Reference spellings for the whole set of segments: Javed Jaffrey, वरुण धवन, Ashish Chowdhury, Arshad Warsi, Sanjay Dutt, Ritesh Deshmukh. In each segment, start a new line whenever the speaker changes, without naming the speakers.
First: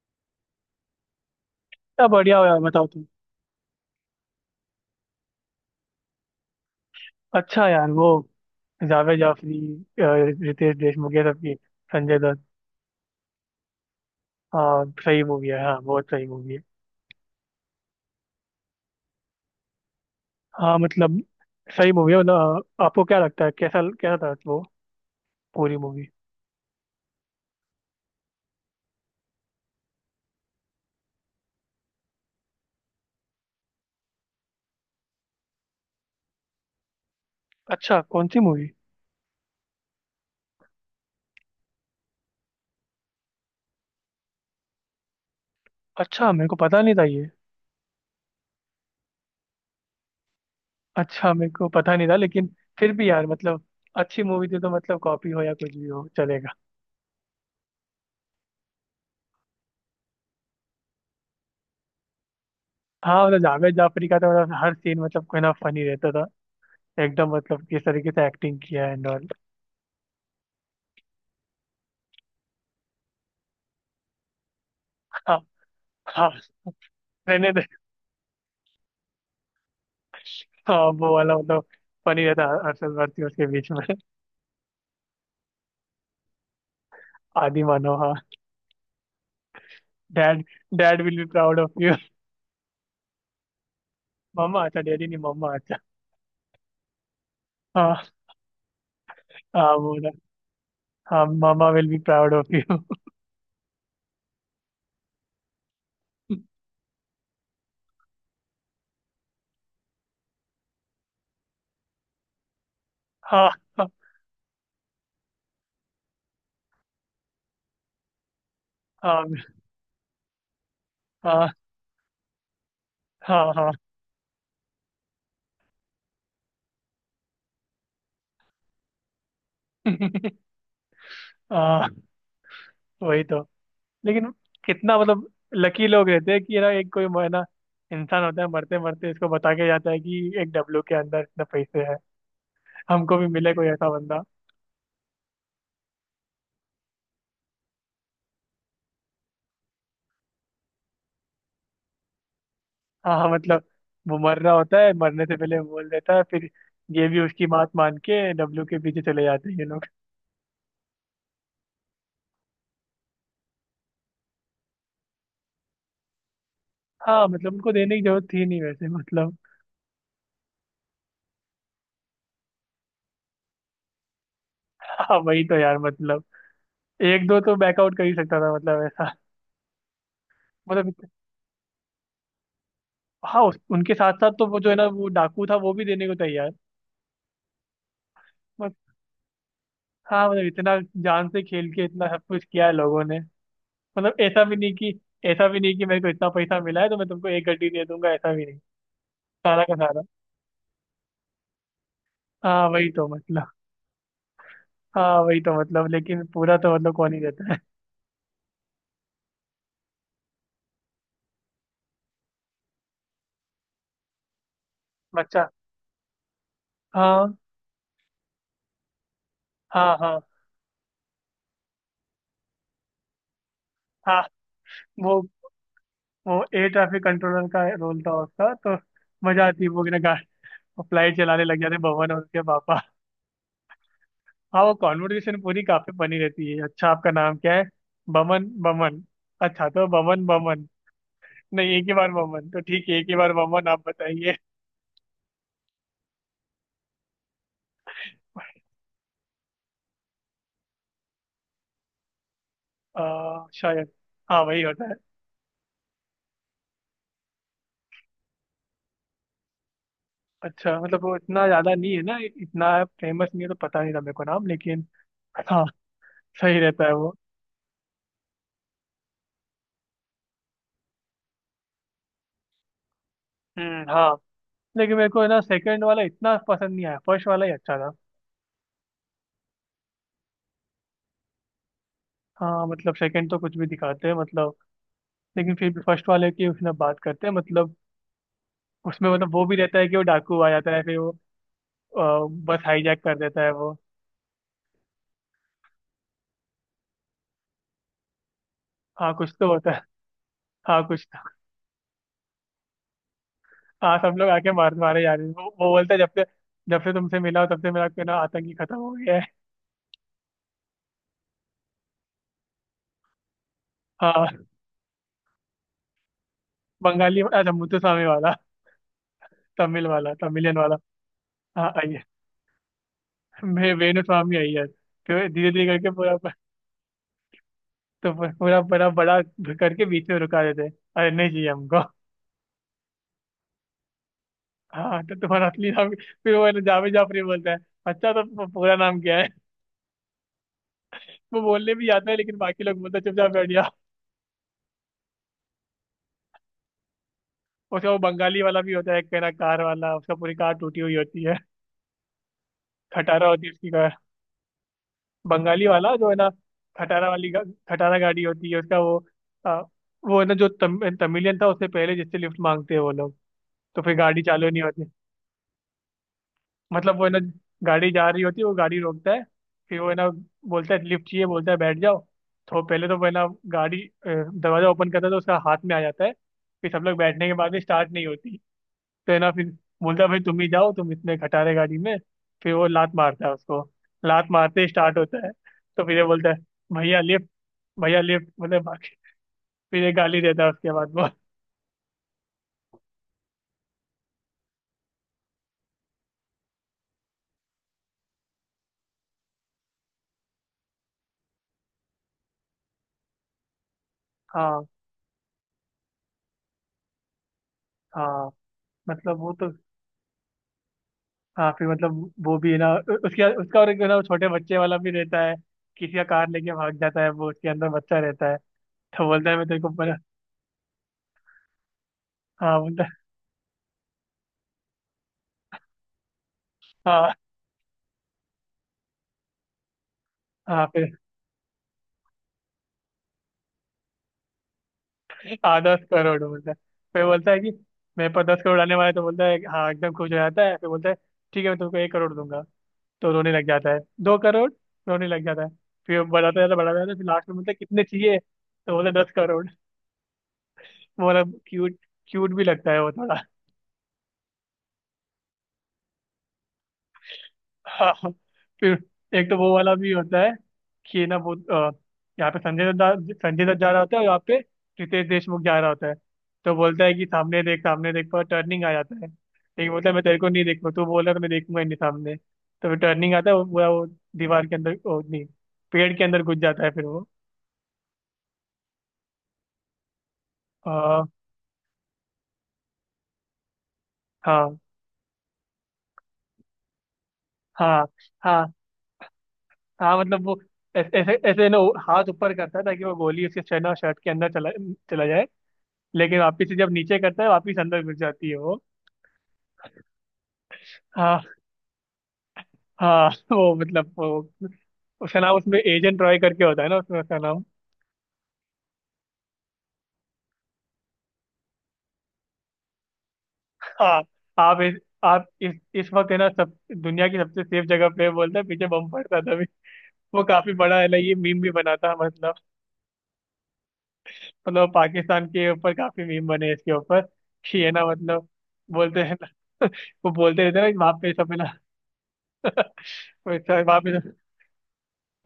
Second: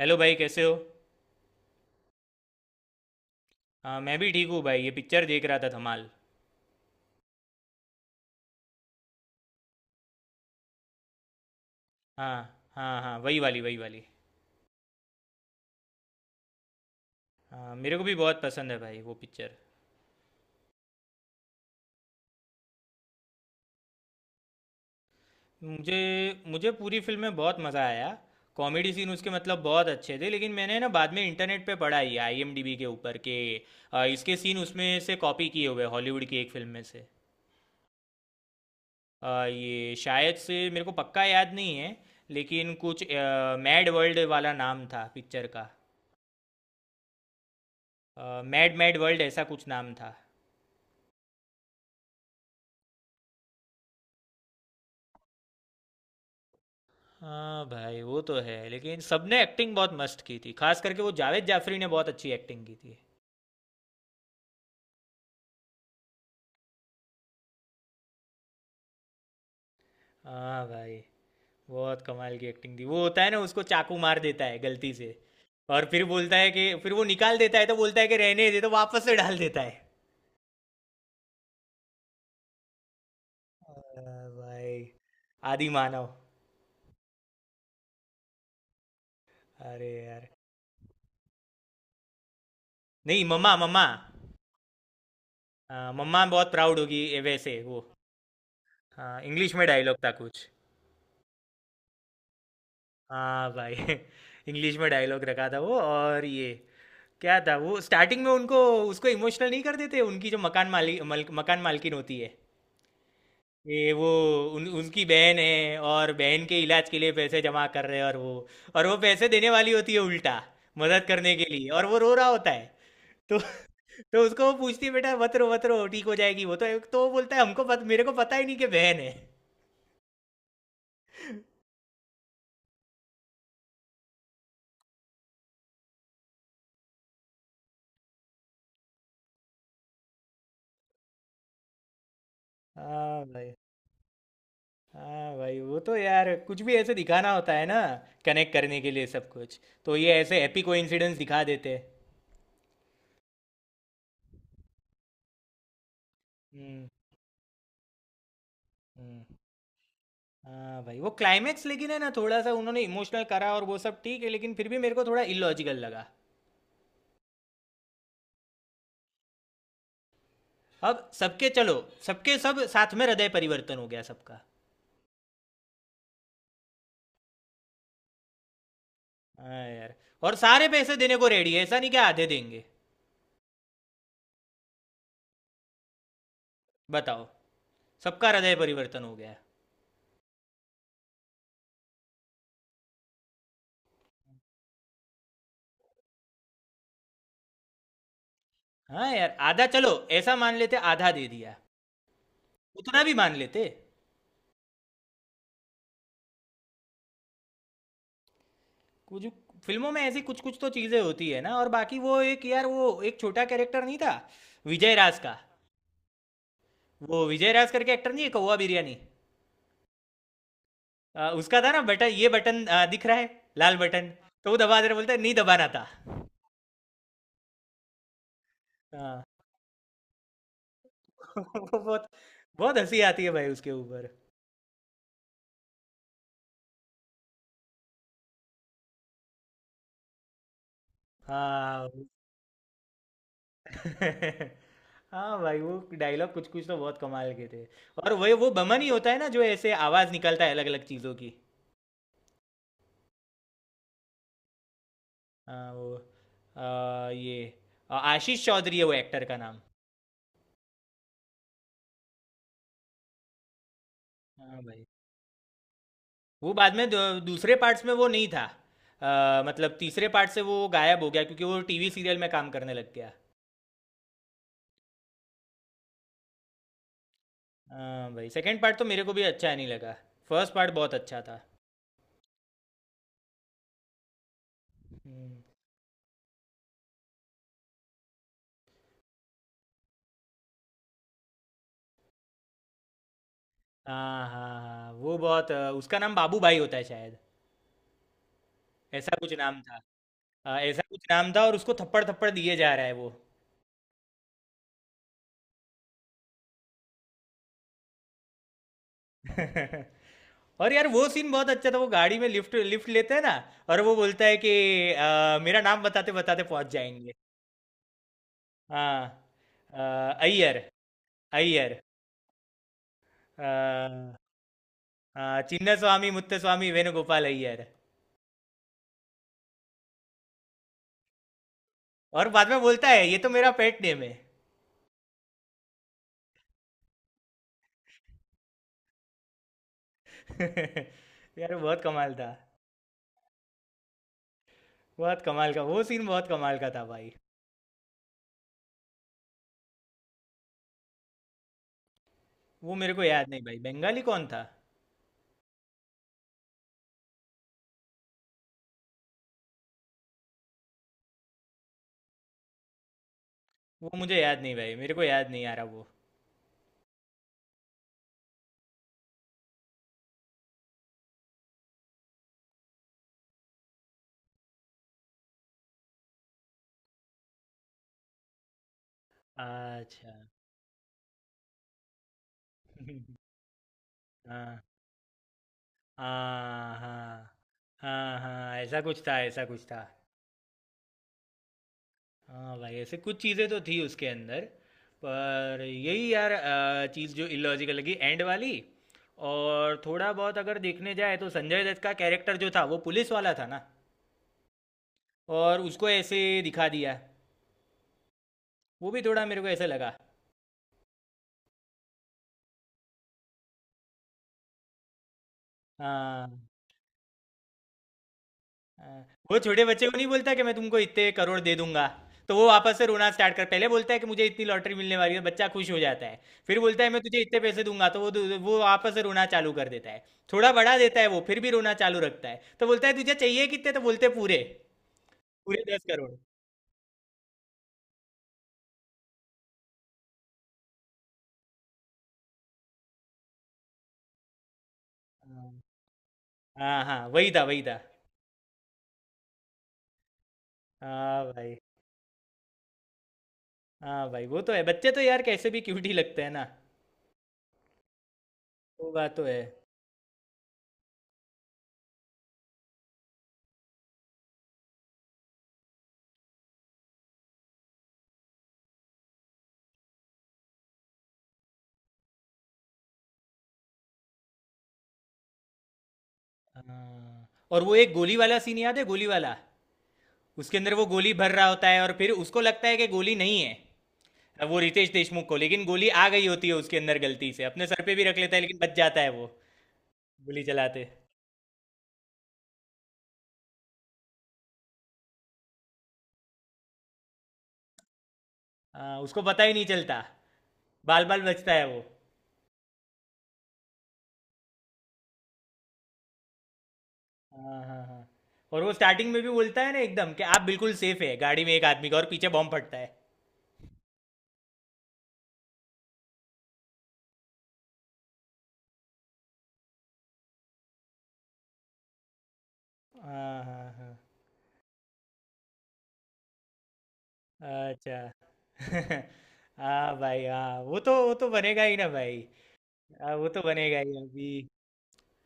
Hello भाई कैसे हो?
क्या बढ़िया हो यार। बताओ तुम।
हाँ, मैं भी ठीक हूँ भाई। ये पिक्चर देख रहा था, धमाल।
अच्छा यार, वो जावेद जाफरी, अ, रितेश देशमुख, ये सबकी, संजय दत्त।
हाँ, हाँ, हाँ, वही वाली, वही वाली।
हाँ सही मूवी है। हाँ बहुत सही मूवी है।
हाँ, मेरे को भी बहुत पसंद है भाई वो पिक्चर।
हाँ मतलब, सही मूवी है। मतलब आपको क्या लगता है, कैसा कैसा था वो, पूरी
मुझे
मूवी।
मुझे पूरी फिल्म में बहुत मज़ा आया। कॉमेडी सीन उसके मतलब बहुत अच्छे थे, लेकिन मैंने ना बाद में इंटरनेट पे पढ़ा ये आईएमडीबी के ऊपर के, इसके सीन उसमें से कॉपी किए हुए हैं, हॉलीवुड की एक फिल्म में से।
अच्छा कौन सी मूवी।
ये शायद से मेरे को पक्का याद नहीं है, लेकिन कुछ मैड वर्ल्ड वाला नाम था पिक्चर का।
अच्छा, मेरे को पता नहीं था ये।
मैड मैड वर्ल्ड, ऐसा कुछ नाम था।
अच्छा मेरे को पता नहीं था, लेकिन फिर भी यार मतलब, अच्छी मूवी थी तो मतलब, कॉपी हो या कुछ भी हो चलेगा।
हाँ भाई, वो तो है लेकिन सबने एक्टिंग बहुत मस्त की थी, खास करके वो जावेद जाफरी ने बहुत अच्छी एक्टिंग की थी।
हाँ मतलब, जावेद जाफरी का तो मतलब, हर सीन मतलब कोई ना फनी रहता था। एकदम मतलब, किस तरीके से एक्टिंग किया है एंड ऑल।
हाँ भाई। बहुत कमाल की एक्टिंग थी। वो होता है ना, उसको चाकू मार देता है गलती से।
हाँ
और फिर
हाँ।
बोलता है कि, फिर वो निकाल
मैंने
देता
तो,
है तो बोलता है कि रहने दे, तो वापस से डाल देता है।
हाँ वो वाला मतलब, फनी रहता है, अरशद वारसी उसके बीच में।
हाँ भाई। आदि मानव।
आदि मानो, हाँ।
अरे यार।
Dad, dad will be proud of you.
नहीं, मम्मा, मम्मा।
मम्मा, अच्छा डैडी नहीं मम्मा, अच्छा।
हाँ, मम्मा बहुत प्राउड होगी ये वैसे वो।
हाँ
हाँ, इंग्लिश में
हाँ, वो
डायलॉग
वाला।
था कुछ।
हाँ, mamma will be proud of you.
हाँ भाई इंग्लिश में डायलॉग रखा था वो, और ये क्या था वो स्टार्टिंग में उनको, उसको इमोशनल नहीं कर देते उनकी जो मकान मालिक मकान मालकिन होती है।
हाँ हाँ
ये वो उनकी बहन है, और बहन के इलाज के लिए पैसे जमा कर रहे हैं, और वो पैसे
हाँ
देने वाली होती है उल्टा, मदद करने के
हाँ
लिए, और वो रो रहा होता है। तो
हाँ हाँ
तो उसको वो पूछती है, बेटा मत रो मत रो ठीक हो जाएगी वो, तो वो बोलता है मेरे को पता ही नहीं कि बहन है।
हाँ, वही तो। लेकिन कितना मतलब, लकी लोग रहते हैं कि ना, एक कोई है ना इंसान होता है, मरते मरते इसको बता के जाता है कि एक डब्लू के अंदर इतने पैसे हैं। हमको
हाँ
भी मिले
भाई।
कोई ऐसा बंदा।
हाँ भाई, वो तो यार कुछ भी ऐसे दिखाना होता है ना, कनेक्ट करने के लिए सब कुछ। तो ये ऐसे हैप्पी कोइंसिडेंस दिखा देते।
हाँ मतलब, वो मर रहा होता है, मरने से पहले बोल देता है, फिर
हम्म।
ये भी उसकी बात मान के डब्लू के पीछे चले
हम्म।
जाते हैं ये लोग।
हाँ भाई, वो क्लाइमैक्स लेकिन है ना, थोड़ा सा उन्होंने इमोशनल करा और वो सब ठीक है, लेकिन फिर भी मेरे को थोड़ा इलॉजिकल लगा।
हाँ मतलब, उनको देने की जरूरत थी नहीं वैसे मतलब।
अब सबके चलो, सबके सब साथ में हृदय परिवर्तन हो गया सबका।
हाँ वही तो यार मतलब, एक दो तो बैकआउट कर ही सकता था मतलब ऐसा।
हाँ यार। और सारे
मतलब
पैसे
इत-
देने को रेडी है, ऐसा नहीं कि आधे देंगे।
हाँ उनके साथ साथ तो, वो जो है ना, वो डाकू था, वो भी देने को तैयार।
बताओ, सबका हृदय
बस।
परिवर्तन हो गया।
हाँ मतलब इतना, जान से खेल के इतना सब कुछ किया है लोगों ने, मतलब ऐसा भी नहीं कि मेरे को इतना पैसा मिला है तो मैं तुमको एक गड्डी दे दूंगा, ऐसा भी नहीं।
हाँ यार,
सारा
आधा
का
चलो।
सारा।
ऐसा मान लेते आधा दे दिया।
हाँ वही
उतना
तो
भी मान
मतलब।
लेते।
हाँ वही तो मतलब, लेकिन पूरा तो मतलब कौन ही देता है।
कुछ फिल्मों में ऐसी कुछ कुछ तो चीजें होती है ना। और बाकी वो एक यार वो एक छोटा कैरेक्टर नहीं था, विजय राज का।
बच्चा।
वो
हाँ
विजय राज करके एक्टर नहीं है, कौवा बिरयानी।
हाँ। हाँ
उसका था ना बटन, ये बटन दिख रहा है, लाल बटन।
हाँ
तो वो दबा दे रहा, बोलता है
वो
नहीं दबाना था।
वो एयर ट्रैफिक कंट्रोलर का रोल था उसका तो।
हाँ
मजा आती है। वो ना, गाड़ी फ्लाइट चलाने लग
वो
जाते
बहुत,
बमन और उसके
बहुत
पापा।
हंसी आती है भाई उसके ऊपर।
हाँ, वो कॉन्वर्सेशन पूरी काफी बनी रहती है। अच्छा आपका नाम क्या है? बमन बमन। अच्छा तो बमन बमन? नहीं एक
हाँ
ही बार बमन। तो ठीक है, एक ही बार बमन, आप बताइए।
हाँ भाई, वो डायलॉग कुछ कुछ तो बहुत कमाल के थे। और वही वो बमन ही होता है ना, जो ऐसे आवाज निकलता है अलग अलग चीजों की।
शायद। हाँ वही होता है।
हाँ वो ये आशीष चौधरी है वो एक्टर का नाम।
अच्छा मतलब, वो इतना ज्यादा नहीं है ना, इतना फेमस नहीं है तो पता नहीं था मेरे को नाम,
हाँ भाई,
लेकिन। हाँ,
वो
सही
बाद
रहता
में
है वो।
दूसरे पार्ट्स में वो नहीं था। मतलब तीसरे पार्ट से वो गायब हो गया क्योंकि वो टीवी सीरियल में काम करने लग गया।
हम्म, हाँ लेकिन मेरे को है ना, सेकंड वाला इतना पसंद नहीं आया, फर्स्ट वाला ही अच्छा था।
हाँ भाई, सेकंड पार्ट तो मेरे को भी अच्छा नहीं लगा। फर्स्ट पार्ट बहुत अच्छा था।
हाँ मतलब, सेकंड तो कुछ भी दिखाते हैं मतलब।
हम्म।
लेकिन फिर भी फर्स्ट वाले की उसने बात करते हैं मतलब, उसमें मतलब, वो भी रहता है कि वो डाकू आ जाता है, फिर वो बस हाईजैक कर देता है वो।
हाँ, हाँ, हाँ, वो बहुत उसका नाम बाबू भाई होता है शायद।
हाँ
ऐसा कुछ
कुछ तो
नाम
होता
था।
है।
ऐसा
हाँ
कुछ
कुछ तो।
नाम था, और उसको थप्पड़ थप्पड़ दिए जा रहा है वो।
हाँ सब लोग आके मार मारे जा रहे हैं, वो बोलता है, जब से तुमसे मिला हो, तब से मेरा ना आतंकी खत्म हो गया है।
और यार वो सीन बहुत अच्छा था, वो गाड़ी में लिफ्ट लिफ्ट लेते हैं ना, और वो बोलता है
हाँ
कि मेरा नाम बताते बताते पहुंच जाएंगे।
बंगाली, अच्छा मुत्तुस्वामी वाला,
हाँ, अ,
तमिल वाला, तमिलियन
अय्यर,
वाला। हाँ,
अय्यर। अ,
मैं वेणुस्वामी अय्यर, तो
हाँ,
धीरे धीरे
चिन्न
करके
स्वामी
पूरा।
मुत्तस्वामी वेणुगोपाल अय्यर।
तो पूरा बड़ा बड़ा करके बीच में रुका देते हैं, अरे नहीं चाहिए हमको।
और बाद में बोलता है ये तो मेरा पेट नेम है।
हाँ तो तुम्हारा असली नाम फिर वो है ना, जावेद जाफरी बोलता है, अच्छा तो पूरा नाम क्या है? वो
यार
बोलने
बहुत
भी आता
कमाल
है,
था।
लेकिन बाकी लोग बोलते हैं, चुपचाप बैठ जा।
बहुत कमाल का वो सीन, बहुत कमाल का था भाई।
उसका वो बंगाली वाला भी होता है, एक है ना कार वाला, उसका पूरी कार टूटी हुई होती है,
वो मेरे को याद
खटारा
नहीं
होती है
भाई,
उसकी कार।
बंगाली कौन था।
बंगाली वाला जो है ना, खटारा वाली गा, खटारा गाड़ी होती है उसका वो। आ, वो है ना, जो तमिलियन था, उससे पहले जिससे लिफ्ट मांगते हैं वो लोग। तो
वो
फिर
मुझे
गाड़ी
याद
चालू
नहीं
नहीं
भाई,
होती।
मेरे को याद नहीं आ रहा वो।
मतलब वो है ना, गाड़ी जा रही होती है, वो गाड़ी रोकता है, फिर वो है ना, बोलता है लिफ्ट चाहिए, बोलता है बैठ जाओ। तो पहले तो वो है ना, गाड़ी दरवाजा ओपन करता है तो उसका हाथ में आ जाता है। फिर सब लोग बैठने के बाद भी स्टार्ट नहीं होती, तो है ना फिर बोलता है,
अच्छा
भाई तुम ही जाओ, तुम इतने खटा रहे गाड़ी में। फिर वो लात मारता है उसको, लात मारते
हाँ,
ही स्टार्ट होता है। तो फिर ये बोलता है,
हाँ,
भैया लिफ्ट,
हाँ,
भैया
हाँ,
लिफ्ट
हाँ,
मतलब
ऐसा
बाकी।
कुछ था, ऐसा कुछ
फिर
था।
ये गाली देता है उसके बाद वो।
हाँ भाई, ऐसे कुछ चीज़ें तो थी उसके अंदर। पर यही यार चीज़ जो इलॉजिकल लगी एंड वाली। और थोड़ा बहुत अगर देखने जाए तो संजय दत्त का कैरेक्टर जो था वो पुलिस वाला था ना,
हाँ
और उसको ऐसे दिखा दिया।
हाँ
वो भी
मतलब,
थोड़ा
वो
मेरे को
तो।
ऐसे लगा।
हाँ फिर मतलब, वो भी है ना, उ- उसके उसका और एक है ना, वो छोटे बच्चे वाला भी रहता है, किसी का
हाँ,
कार लेके भाग जाता है, वो उसके अंदर बच्चा रहता है।
हाँ,
तो बोलता है
वो
मैं तेरे
छोटे
को
बच्चे
बना।
को नहीं बोलता कि मैं तुमको इतने करोड़ दे दूंगा। तो वो
हाँ,
वापस
बोलता
से
है
रोना स्टार्ट कर, पहले बोलता है कि मुझे इतनी लॉटरी मिलने वाली है, बच्चा खुश हो जाता है। फिर बोलता है मैं
हाँ
तुझे इतने पैसे दूंगा, तो वो वो वापस से रोना चालू कर देता है। थोड़ा
हाँ।
बढ़ा
फिर।
देता है, वो फिर भी रोना चालू रखता है, तो बोलता है तुझे चाहिए कितने? तो बोलते हैं पूरे,
हाँ
पूरे दस
दस
करोड़
करोड़ बोलता है। फिर बोलता है कि मेरे पास 10 करोड़ आने वाला है, तो बोलता है हाँ, एकदम खुश हो जाता है। फिर बोलता है ठीक है, मैं तुमको 1 करोड़ दूंगा, तो रोने लग जाता है। 2 करोड़, रोने लग जाता है।
हाँ,
फिर बढ़ाता जाता है, बढ़ाता
हाँ,
जाता है। फिर
हाँ,
लास्ट
वही
में
था,
बोलता है,
वही था।
कितने चाहिए? तो बोलता है 10 करोड़। वो
हाँ
मतलब
भाई।
क्यूट, क्यूट भी लगता है वो थोड़ा।
हाँ भाई, वो तो है, बच्चे तो यार कैसे भी क्यूट ही लगते हैं ना।
हाँ हाँ। फिर
वो बात तो
एक तो
है।
वो वाला भी होता है कि ना, वो यहाँ पे संजय दत्त, संजय दत्त जा रहा होता है और यहाँ पे रितेश देशमुख जा रहा होता है। तो बोलता है कि सामने देख, सामने देख, पर टर्निंग आ जाता है। लेकिन बोलता है, मैं तेरे को नहीं देखूँ, तू बोल रहा है तो मैं देखूंगा ही नहीं सामने। तो फिर टर्निंग आता है, वो पूरा वो दीवार के अंदर, वो नहीं पेड़ के अंदर घुस जाता है फिर वो।
हाँ, और वो एक गोली वाला सीन याद है, गोली वाला। उसके अंदर वो
अ,
गोली भर रहा होता है, और फिर उसको लगता है कि गोली नहीं है। वो
हाँ
रितेश देशमुख को, लेकिन गोली आ गई होती है उसके अंदर गलती से, अपने सर
हाँ
पे भी रख लेता है
हाँ
लेकिन बच जाता है वो,
हाँ मतलब वो,
गोली चलाते।
ऐसे ऐसे ऐसे ना, वो हाथ ऊपर करता है, ताकि वो गोली उसके शर्ट और शर्ट के अंदर चला चला जाए। लेकिन वापिस से जब नीचे करता है, वापिस अंदर घुस जाती है वो।
हाँ, उसको पता ही नहीं चलता। बाल बाल
हाँ
बचता है वो।
हाँ। वो मतलब वो, उसका नाम उसमें एजेंट रॉय करके होता है ना उसमें, उसका नाम।
हाँ, हाँ, हाँ, और वो स्टार्टिंग में भी बोलता है ना एकदम कि आप बिल्कुल सेफ है गाड़ी में एक आदमी का, और पीछे बॉम्ब फटता है।
हाँ, आप इस आप इस वक्त है ना, सब दुनिया की सबसे सेफ जगह पे बोलता है, पीछे बम पड़ता था अभी। वो काफी बड़ा है ना, ये मीम भी बनाता है मतलब
हाँ, हाँ,
मतलब पाकिस्तान के ऊपर काफी मीम बने हैं इसके ऊपर। कि
हाँ,
है ना
अच्छा
मतलब, बोलते हैं ना
हाँ
वो
भाई,
बोलते
हाँ
रहते हैं ना वहाँ पे
वो तो
सब है ना।
बनेगा ही ना भाई। हाँ, वो तो बनेगा
वहाँ
ही
पे
अभी।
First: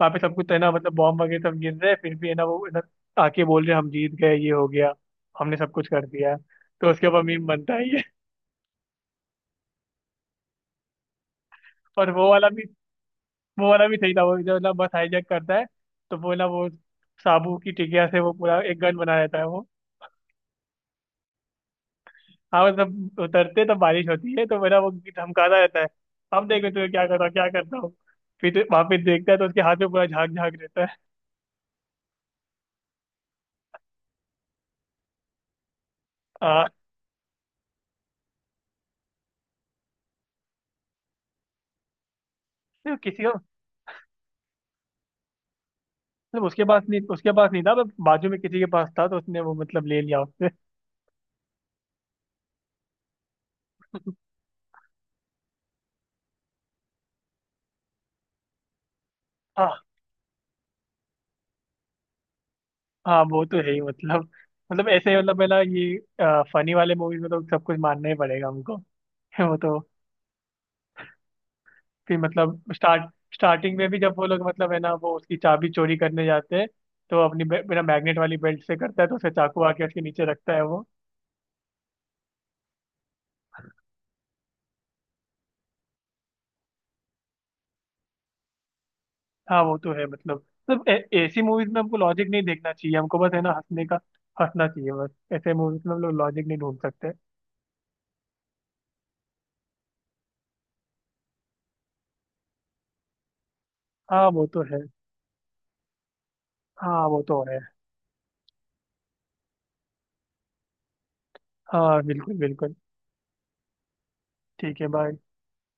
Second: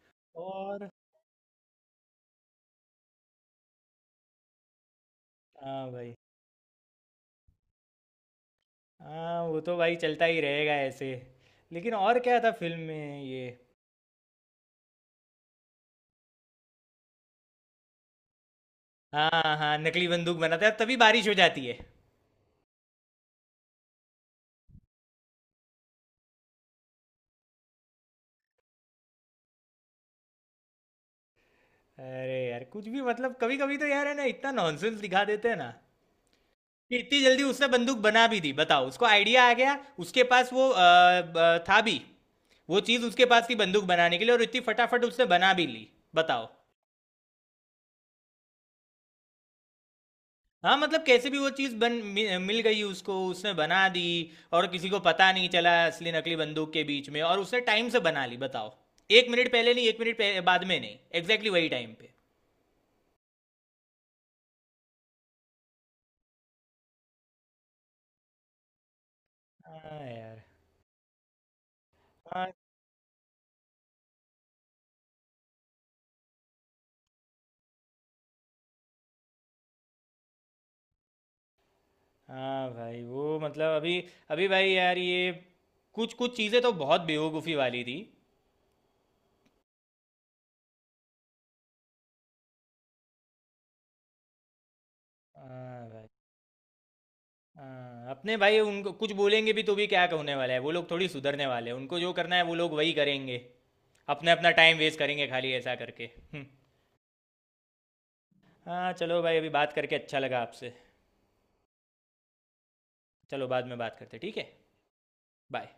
वहाँ पे सब कुछ तो है ना,
और
मतलब बॉम्ब वगैरह सब गिर रहे हैं, फिर भी है ना, वो है ना, आके बोल रहे हैं, हम जीत गए, ये हो गया, हमने सब कुछ
हाँ
कर
भाई,
दिया है। तो उसके ऊपर मीम बनता है ये।
हाँ वो तो भाई चलता ही रहेगा ऐसे। लेकिन
और
और
वो
क्या
वाला
था
भी
फिल्म में ये?
वो वाला भी सही था, वो जो ना बस हाईजैक करता है, तो वो ना, वो साबू की टिकिया से वो पूरा एक गन बना रहता है
हाँ,
वो।
हाँ, नकली बंदूक बनाता है तभी बारिश हो जाती है।
हाँ मतलब, उतरते तो बारिश होती है, तो मेरा वो धमकाता रहता है, अब देखो तुम्हें क्या करता हूँ, क्या करता हूँ। फिर वहां पे देखता है, तो उसके हाथ में पूरा झाग झाग रहता है।
अरे यार कुछ भी मतलब, कभी कभी तो यार है ना इतना नॉनसेंस दिखा देते हैं ना,
आ,
कि इतनी जल्दी उसने बंदूक बना भी दी, बताओ उसको आइडिया आ गया। उसके पास वो था भी, वो
तो
चीज़
किसी
उसके
को
पास थी बंदूक बनाने के लिए, और इतनी फटाफट उसने बना भी ली,
मतलब,
बताओ।
उसके पास नहीं था, पर बाजू में किसी के पास था, तो उसने वो मतलब ले लिया उससे।
हाँ, मतलब कैसे भी वो चीज़ बन मि मिल गई उसको, उसने बना दी। और किसी को पता नहीं चला असली नकली बंदूक के बीच में, और उसने टाइम से बना ली बताओ। 1 मिनट पहले
हाँ
नहीं, 1 मिनट पह बाद में नहीं, एग्ज़ैक्टली वही टाइम पे।
हाँ, वो तो है ही मतलब ऐसे ही, मतलब पहला ये फनी वाले मूवीज में तो सब कुछ मानना ही पड़ेगा हमको। वो तो,
हाँ यार।
फिर
हाँ,
मतलब स्टार्टिंग में भी, जब वो लोग मतलब है ना, वो उसकी चाबी चोरी करने जाते हैं तो अपनी बिना मैग्नेट वाली बेल्ट से करता है, तो उसे चाकू आके उसके नीचे रखता है वो।
हाँ भाई, वो मतलब अभी, अभी भाई यार ये कुछ-कुछ चीज़ें तो बहुत बेवकूफ़ी वाली थी।
हाँ वो तो है मतलब ऐसी मूवीज में हमको लॉजिक नहीं देखना चाहिए, हमको बस है ना हंसने का। हंसना चाहिए बस, ऐसे मूवीज
हाँ
में हम
भाई,
लोग लॉजिक नहीं ढूंढ सकते।
हाँ अपने भाई उनको कुछ बोलेंगे भी तो भी क्या होने वाला है, वो लोग थोड़ी सुधरने वाले हैं, उनको जो करना है वो लोग वही करेंगे।
हाँ वो
अपना-अपना
तो
टाइम
है।
वेस्ट करेंगे खाली ऐसा करके। हम्म।
हाँ वो तो है।
हाँ चलो भाई, अभी बात करके अच्छा लगा आपसे।
हाँ बिल्कुल बिल्कुल,
चलो बाद में बात करते हैं, ठीक है,
ठीक है। बाय।
बाय।